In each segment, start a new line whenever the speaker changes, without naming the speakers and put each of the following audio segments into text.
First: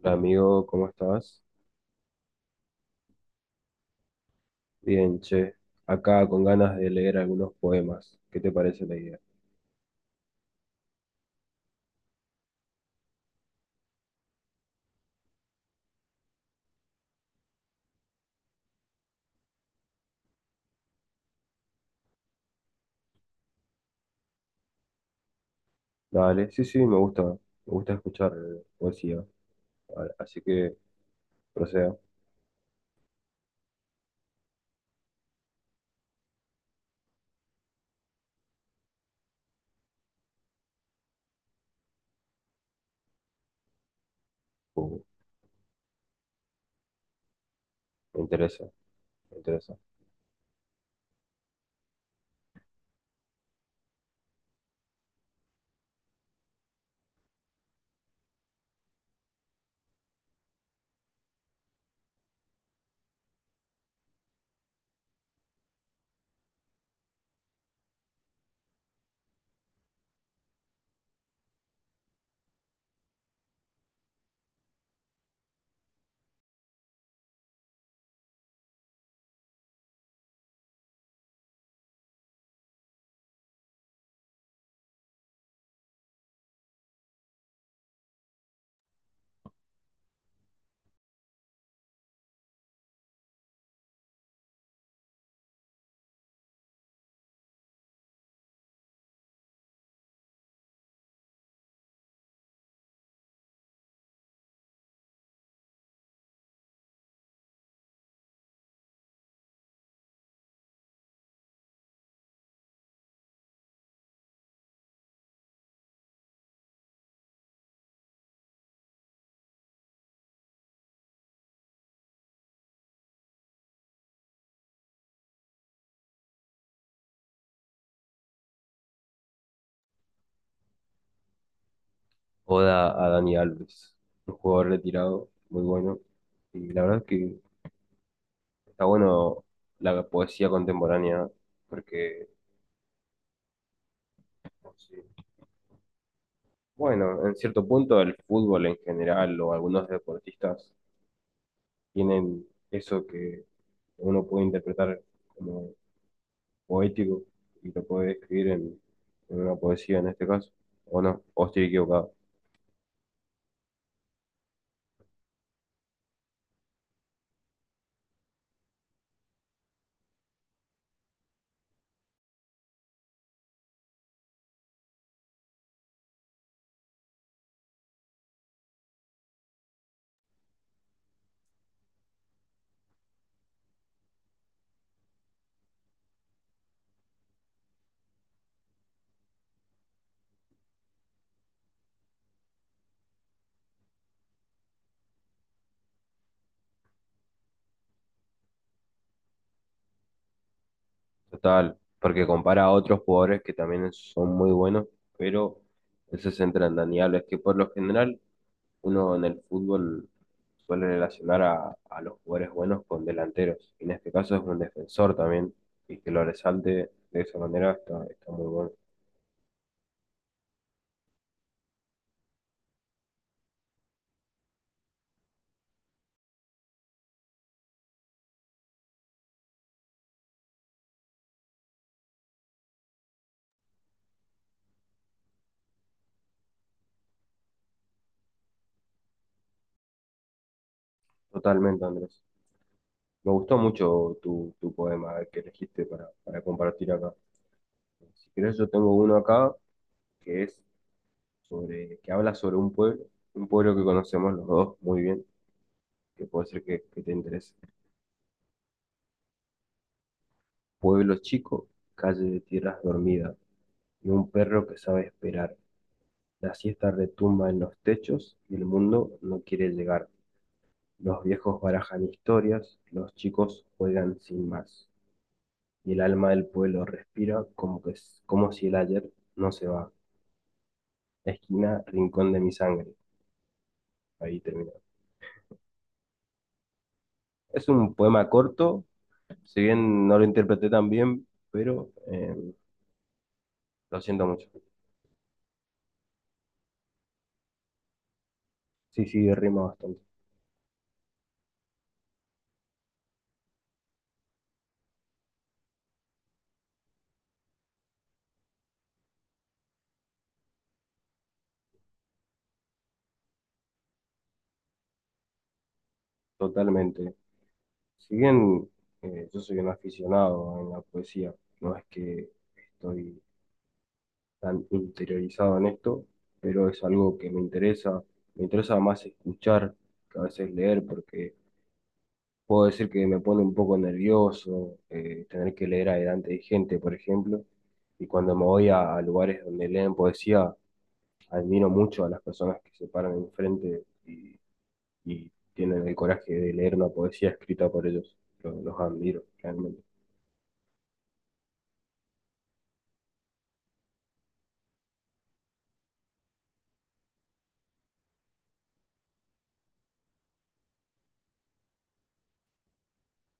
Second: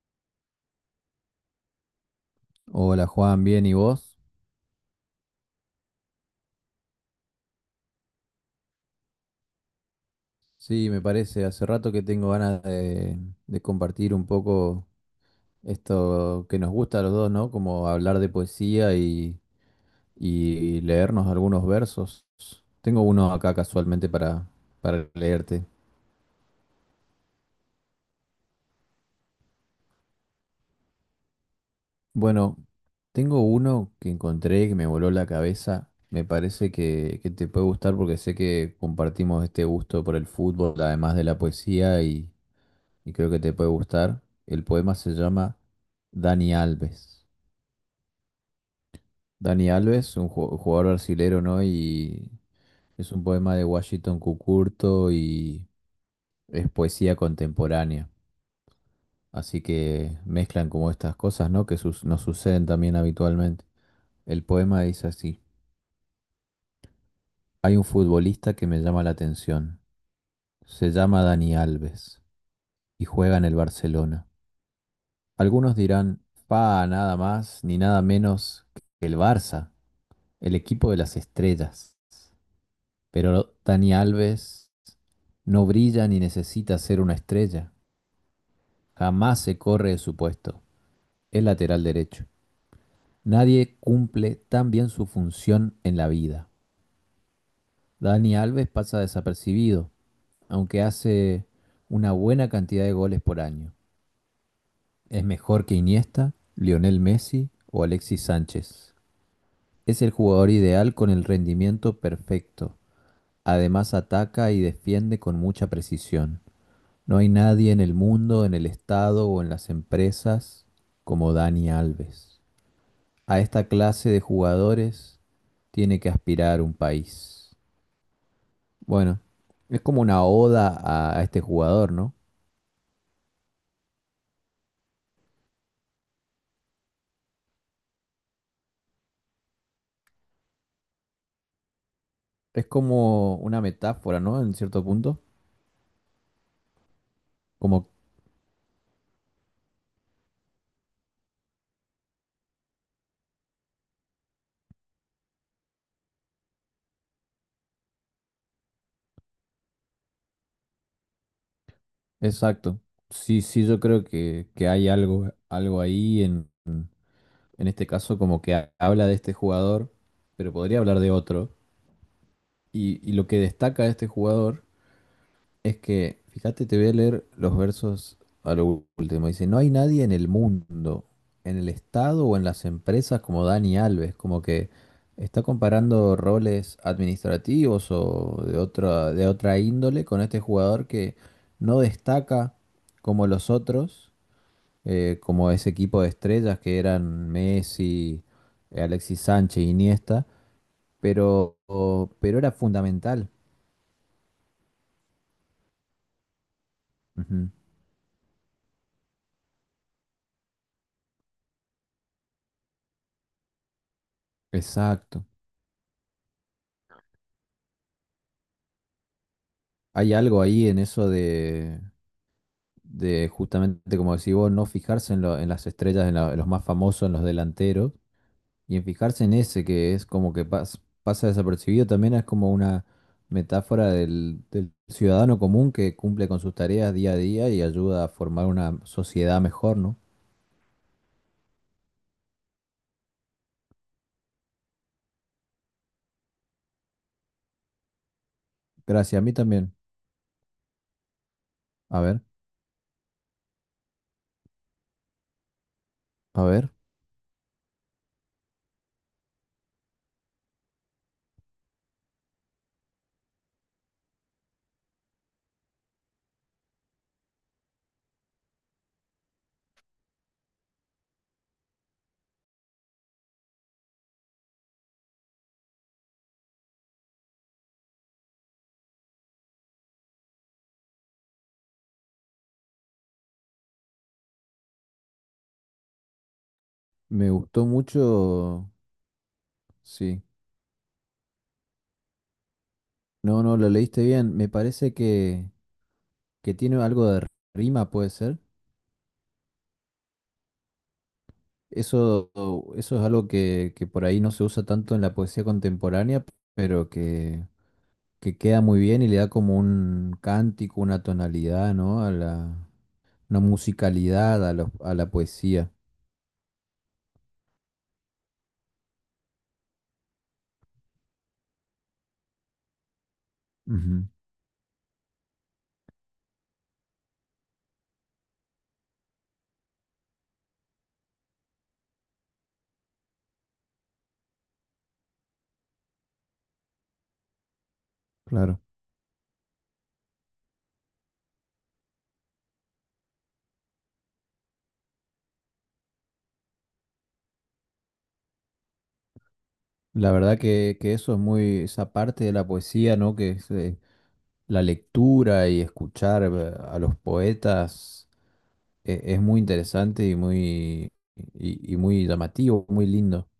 Hola amigo, ¿cómo estás?
Hola Juan, bien, ¿y vos?
Bien, che. Acá con ganas de leer algunos poemas. ¿Qué te parece la idea?
Sí, me parece, hace rato que tengo ganas de compartir un poco esto que nos gusta a los dos, ¿no? Como hablar de poesía y leernos algunos versos. Tengo uno acá casualmente para leerte.
Dale, sí, sí, me gusta. Me gusta escuchar poesía. Así que proceda.
Bueno, tengo uno que encontré que me voló la cabeza. Me parece que te puede gustar porque sé que compartimos este gusto por el fútbol, además de la poesía, y creo que te puede gustar. El poema
Uh,
se llama Dani Alves.
me interesa, me
Dani
interesa.
Alves, un jugador brasilero, ¿no? Y es un poema de Washington Cucurto y es poesía contemporánea. Así que mezclan como estas cosas, ¿no? Que nos suceden también habitualmente. El poema dice así: hay un futbolista que me llama la atención. Se llama Dani Alves y juega en el Barcelona. Algunos dirán, fa, nada más ni nada menos que el Barça. El equipo de las estrellas. Pero Dani Alves no brilla ni necesita ser una estrella. Jamás se corre de su puesto. Es lateral derecho. Nadie cumple tan bien su función en la vida. Dani Alves pasa desapercibido, aunque hace una buena cantidad de goles por año. Es mejor que Iniesta, Lionel Messi o Alexis Sánchez. Es el jugador ideal con el rendimiento perfecto. Además ataca y defiende con mucha precisión. No hay nadie en el mundo, en el Estado o en las empresas como Dani Alves. A esta clase de jugadores tiene que aspirar un país. Bueno, es como una oda a este jugador, ¿no?
Oda a Dani Alves, un jugador retirado, muy bueno. Y la verdad es que está bueno la poesía contemporánea, porque,
Es como una metáfora, ¿no? En cierto
sí,
punto.
bueno, en cierto
Como,
punto el fútbol en general o algunos deportistas tienen eso que uno puede interpretar como poético y lo puede escribir en una poesía en este caso, o no, o estoy equivocado.
exacto. Sí, sí, yo creo que hay algo, algo ahí en este caso como que habla de este jugador, pero podría hablar de otro. Y lo que destaca de este jugador es que, fíjate, te voy a leer los versos a lo último. Dice, no hay nadie en el mundo, en el Estado o en las empresas como Dani Alves, como que está comparando roles administrativos o de otra índole con este jugador que no destaca como los otros, como ese equipo de estrellas que eran Messi, Alexis Sánchez, Iniesta, pero,
Total, porque
pero era
compara a otros
fundamental.
jugadores que también son muy buenos, pero él se centra en Dani Alves, que
Ujú.
por lo general uno en el fútbol suele relacionar a los jugadores buenos con delanteros, y en este caso es un defensor
Exacto.
también, y que lo resalte de esa manera está, está muy bueno.
Hay algo ahí en eso de justamente, como decís vos, no fijarse en, en las estrellas, en, en los más famosos, en los delanteros, y en fijarse en ese que es como que pasa desapercibido, también es como una metáfora del, del ciudadano común que cumple con sus tareas día a día y ayuda a formar una sociedad mejor, ¿no?
Totalmente, Andrés. Me gustó mucho tu poema que elegiste para compartir acá. Si querés, yo tengo uno
Gracias, a mí
acá
también.
que es sobre,
A
que
ver,
habla sobre un pueblo que conocemos los dos muy bien, que
a
puede ser
ver,
que te interese. Pueblo chico, calle de tierras dormida, y un perro que sabe esperar. La siesta retumba en los techos y el mundo no quiere llegar. Los viejos barajan historias, los chicos juegan sin más. Y el alma del pueblo respira como si el ayer no se va. Esquina, rincón de mi sangre. Ahí termina.
me gustó
Es un poema
mucho,
corto, si bien no
sí.
lo interpreté tan bien, pero
No, no, lo
lo
leíste
siento
bien.
mucho.
Me parece que tiene algo de rima, puede ser.
Sí, sí, rima bastante,
Eso, eso es algo que por ahí no se usa tanto en la poesía contemporánea, pero que queda muy bien y le da como un cántico, una tonalidad, ¿no? A la, una musicalidad a, a la poesía.
totalmente. Si bien yo soy un aficionado en la poesía, no es que estoy
Ujú,
tan interiorizado en esto, pero es algo que me interesa. Me interesa más escuchar que a veces leer, porque puedo decir que me pone un poco nervioso tener que leer adelante de gente, por ejemplo, y cuando me
claro.
voy a lugares donde leen poesía, admiro mucho a las personas que se paran enfrente y tienen el coraje de leer una poesía escrita por ellos. Los admiro, realmente.
La verdad que eso es muy, esa parte de la poesía, ¿no? Que es la lectura y escuchar a los poetas es muy interesante y muy, y muy llamativo, muy lindo.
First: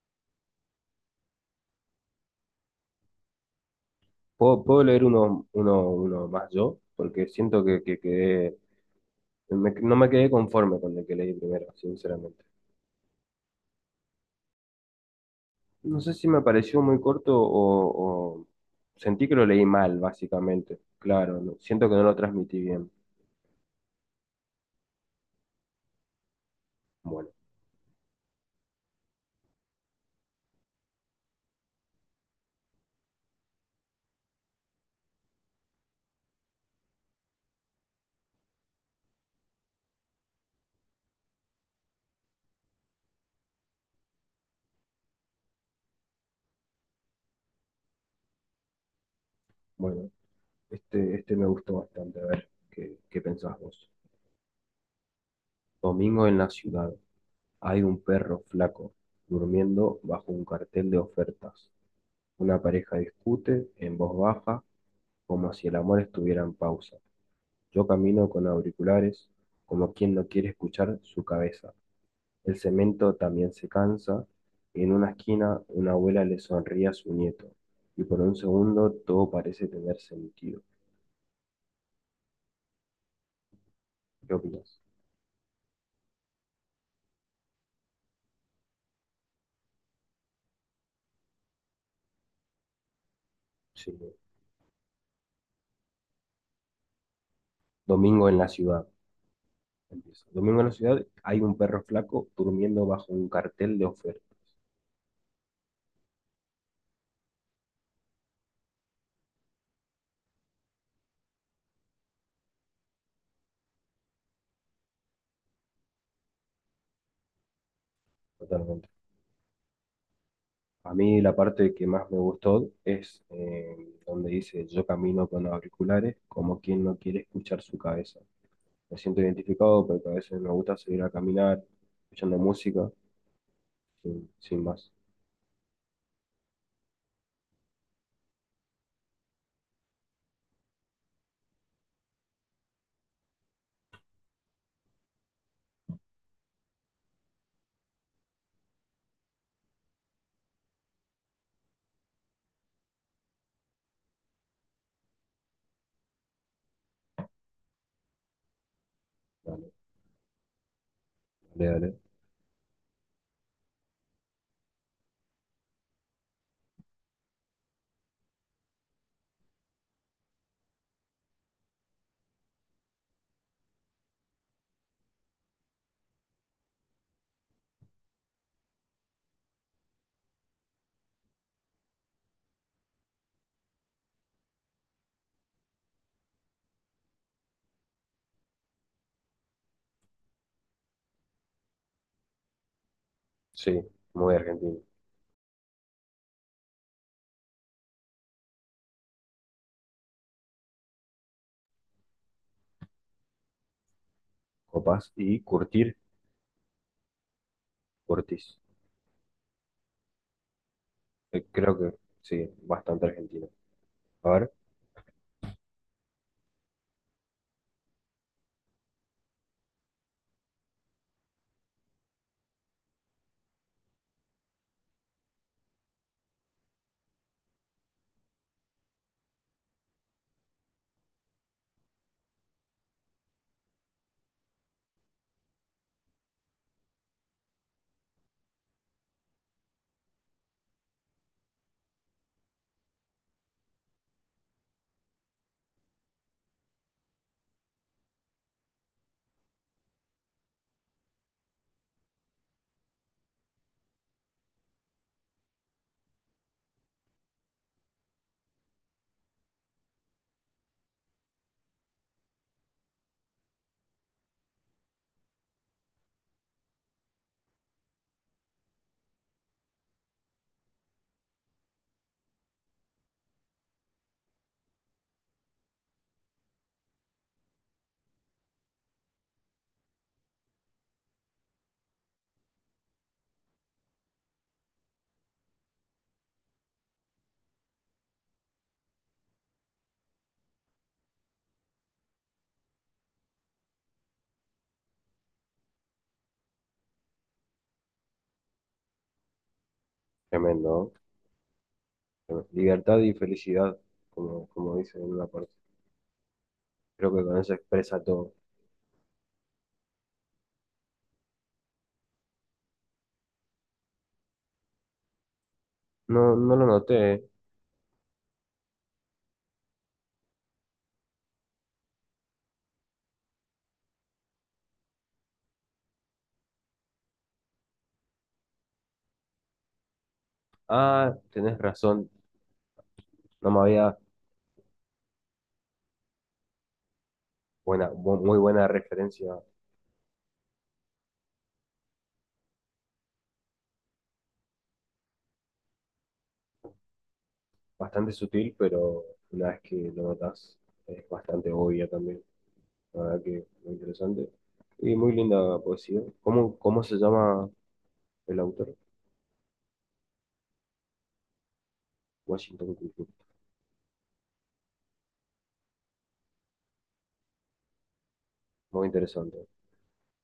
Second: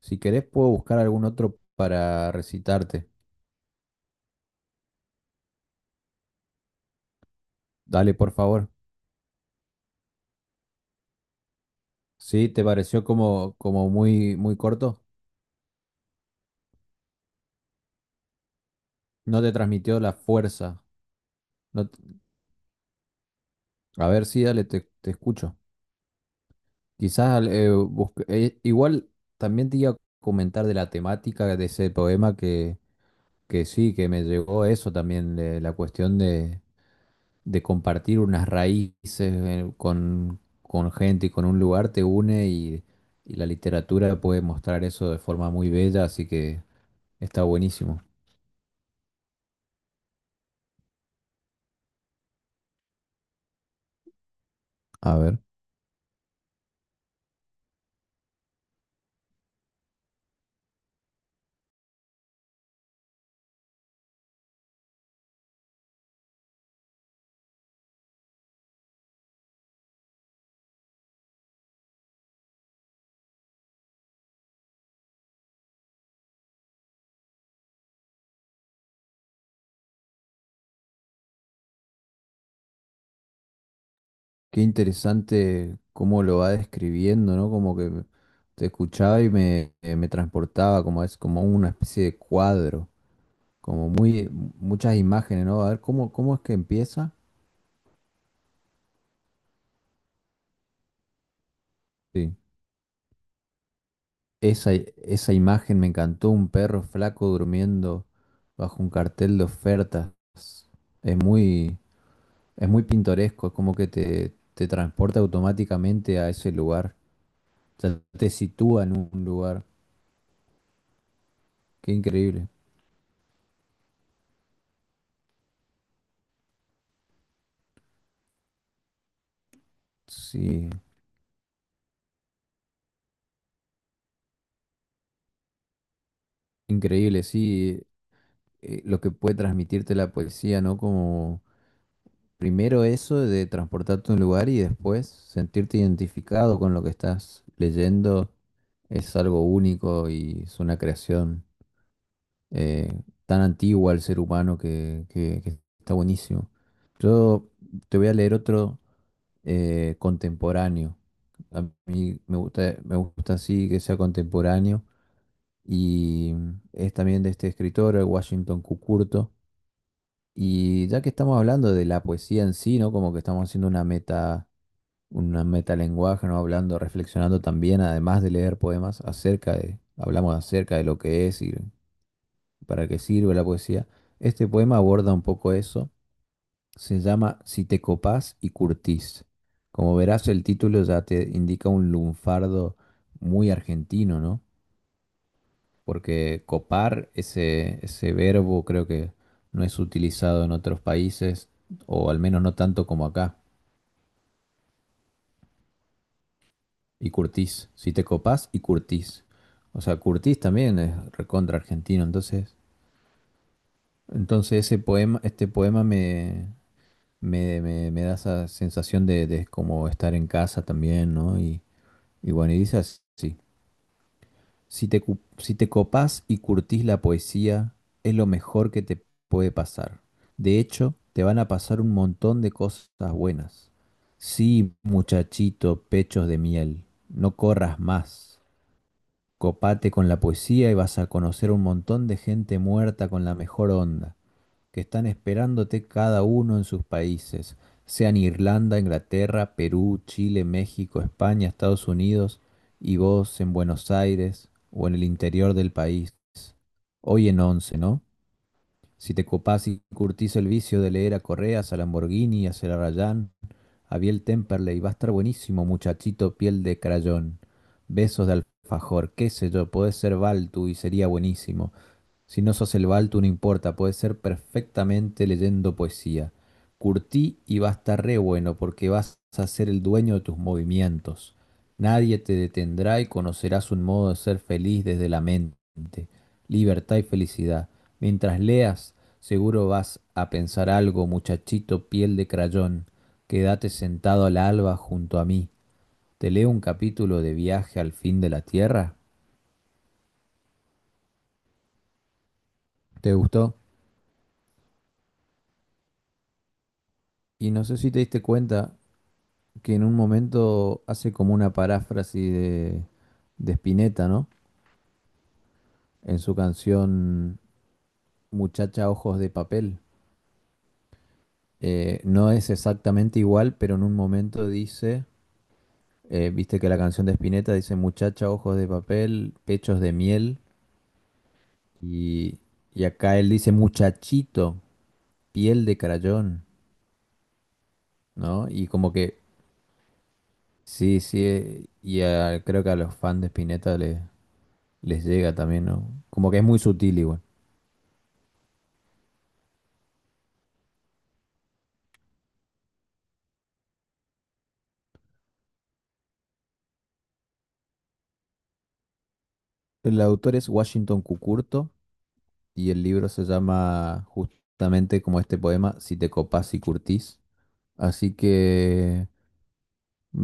Si querés, puedo buscar algún otro para recitarte.
Puedo leer uno más yo? Porque siento que
Dale, por
quedé,
favor.
no me quedé conforme con el que leí primero, sinceramente.
Sí, te pareció como, como muy, muy corto.
No sé si me pareció muy corto o sentí que
No
lo
te
leí mal,
transmitió la
básicamente.
fuerza.
Claro,
No
siento que
t-
no lo transmití bien.
A ver, sí, dale, te escucho.
Bueno,
Quizás igual también te iba a comentar de la temática de ese poema que sí, que me llegó eso también, de la cuestión de compartir unas raíces con gente y con un lugar te une y la literatura puede mostrar eso de forma muy bella, así que está buenísimo.
bueno, este me gustó bastante. A ver, qué pensás vos?
A ver,
Domingo en la ciudad. Hay un perro flaco durmiendo bajo un cartel de ofertas. Una pareja discute en voz baja como si el amor estuviera en pausa. Yo camino con auriculares como quien no quiere escuchar su cabeza. El cemento también se cansa. En una esquina, una abuela le sonríe a su nieto. Y por un segundo, todo parece tener sentido. ¿Qué
qué
opinas?
interesante cómo lo va describiendo, ¿no? Como que te escuchaba y me, me transportaba, como es como una especie de cuadro, como
Sí.
muy muchas imágenes, ¿no? A ver, ¿cómo, cómo es que empieza?
Domingo en la ciudad. Empieza. Domingo en la ciudad hay un perro flaco
Sí.
durmiendo bajo un cartel de ofertas.
Esa imagen me encantó, un perro flaco durmiendo bajo un cartel de ofertas. Es muy, es muy pintoresco, es como que te transporta automáticamente a ese lugar. Ya te sitúa
Totalmente.
en un lugar.
A mí la parte que
Qué
más me
increíble.
gustó es donde dice yo camino con auriculares como quien no quiere escuchar su cabeza. Me siento identificado porque a veces me
Sí,
gusta salir a caminar escuchando música sin más.
increíble, sí. Lo que puede transmitirte la poesía, ¿no? Como primero eso de transportarte a un lugar y después sentirte identificado con lo que estás leyendo es algo único y es una creación eh, tan antigua al ser humano que, que está buenísimo. Yo te voy a leer otro
Dale,
contemporáneo. A
dale, dale.
mí me gusta así que sea contemporáneo y es también de este escritor, el Washington Cucurto. Y ya que estamos hablando de la poesía en sí, ¿no? Como que estamos haciendo una meta una metalenguaje, ¿no? Hablando, reflexionando también, además de leer poemas, acerca de, hablamos acerca de lo que es y para qué sirve la poesía. Este poema aborda un poco eso. Se llama Si te copás y curtís. Como verás, el título ya te indica un lunfardo muy
Sí,
argentino,
muy
¿no?
argentino.
Porque copar, ese verbo, creo que no es utilizado en otros países, o al menos no tanto como acá.
Copás y Curtir,
Y Curtis, si te copás,
Curtis.
y Curtis. O sea, Curtis también es recontra
Creo que
argentino,
sí,
entonces,
bastante argentino. A ver,
entonces ese poema, este poema me da esa sensación de como estar en casa también, ¿no? Y bueno, y dice así, si te, si te copás y curtís la poesía, es lo mejor que te puede pasar. De hecho, te van a pasar un montón de cosas buenas. Sí, muchachito, pechos de miel, no corras más. Copate con la poesía y vas a conocer un montón de gente muerta con la mejor onda, que están esperándote cada uno en sus países, sean Irlanda, Inglaterra, Perú, Chile, México, España, Estados Unidos, y vos en Buenos Aires o en el interior del país. Hoy en once, ¿no? Si te copás y curtís el vicio de leer a Correas, a Lamborghini, a Celarayán, a Biel Temperley, va a estar buenísimo, muchachito, piel de crayón. Besos de alfajor, qué sé yo, podés ser Baltu y sería buenísimo. Si no sos el Balto, no importa, puede ser perfectamente leyendo poesía. Curtí y va a estar re bueno porque vas a ser el dueño de tus movimientos. Nadie te detendrá y conocerás un modo de ser feliz desde la mente. Libertad y felicidad. Mientras leas, seguro vas a pensar algo, muchachito piel de crayón. Quédate sentado al alba junto a mí. Te leo un capítulo de Viaje al fin de la Tierra.
tremendo, ¿no? Tremendo. Libertad y
¿Te gustó?
felicidad, como dice en una parte. Creo que con
Y
eso
no sé si te
expresa
diste
todo.
cuenta, que en un momento hace como una paráfrasis de Spinetta, ¿no? En su
No, no lo noté. ¿Eh?
canción Muchacha Ojos de Papel. No es exactamente igual, pero en un momento dice, viste que la canción de Spinetta dice Muchacha Ojos de Papel, Pechos de Miel,
Ah, tenés razón.
y, y acá él
No
dice
me había
Muchachito, Piel de Crayón,
muy
¿no?
buena
Y como que,
referencia.
sí, sí, y creo que a los fans de Spinetta les llega también, ¿no? Como que es muy sutil igual.
Bastante sutil, pero una vez que lo notas es bastante obvia también. La verdad que muy interesante. Y muy linda poesía. Cómo se llama? El autor,
El autor es Washington Cucurto y
Washington
el
Cultural.
libro se llama justamente como este poema, Si te copás y curtís. Así
Muy
que
interesante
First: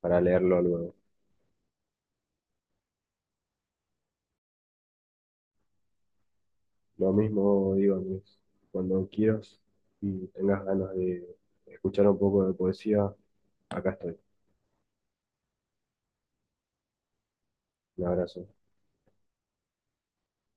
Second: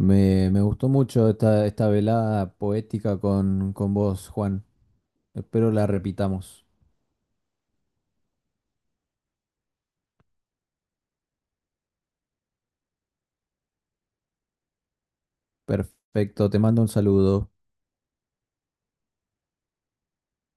para leerlo
me gustó
luego.
mucho esta, esta velada poética con vos, Juan. Espero la repitamos.
Lo mismo digo, Andrés, cuando quieras y tengas ganas de escuchar un poco de poesía, acá estoy.
Perfecto, te mando un saludo.
Un abrazo.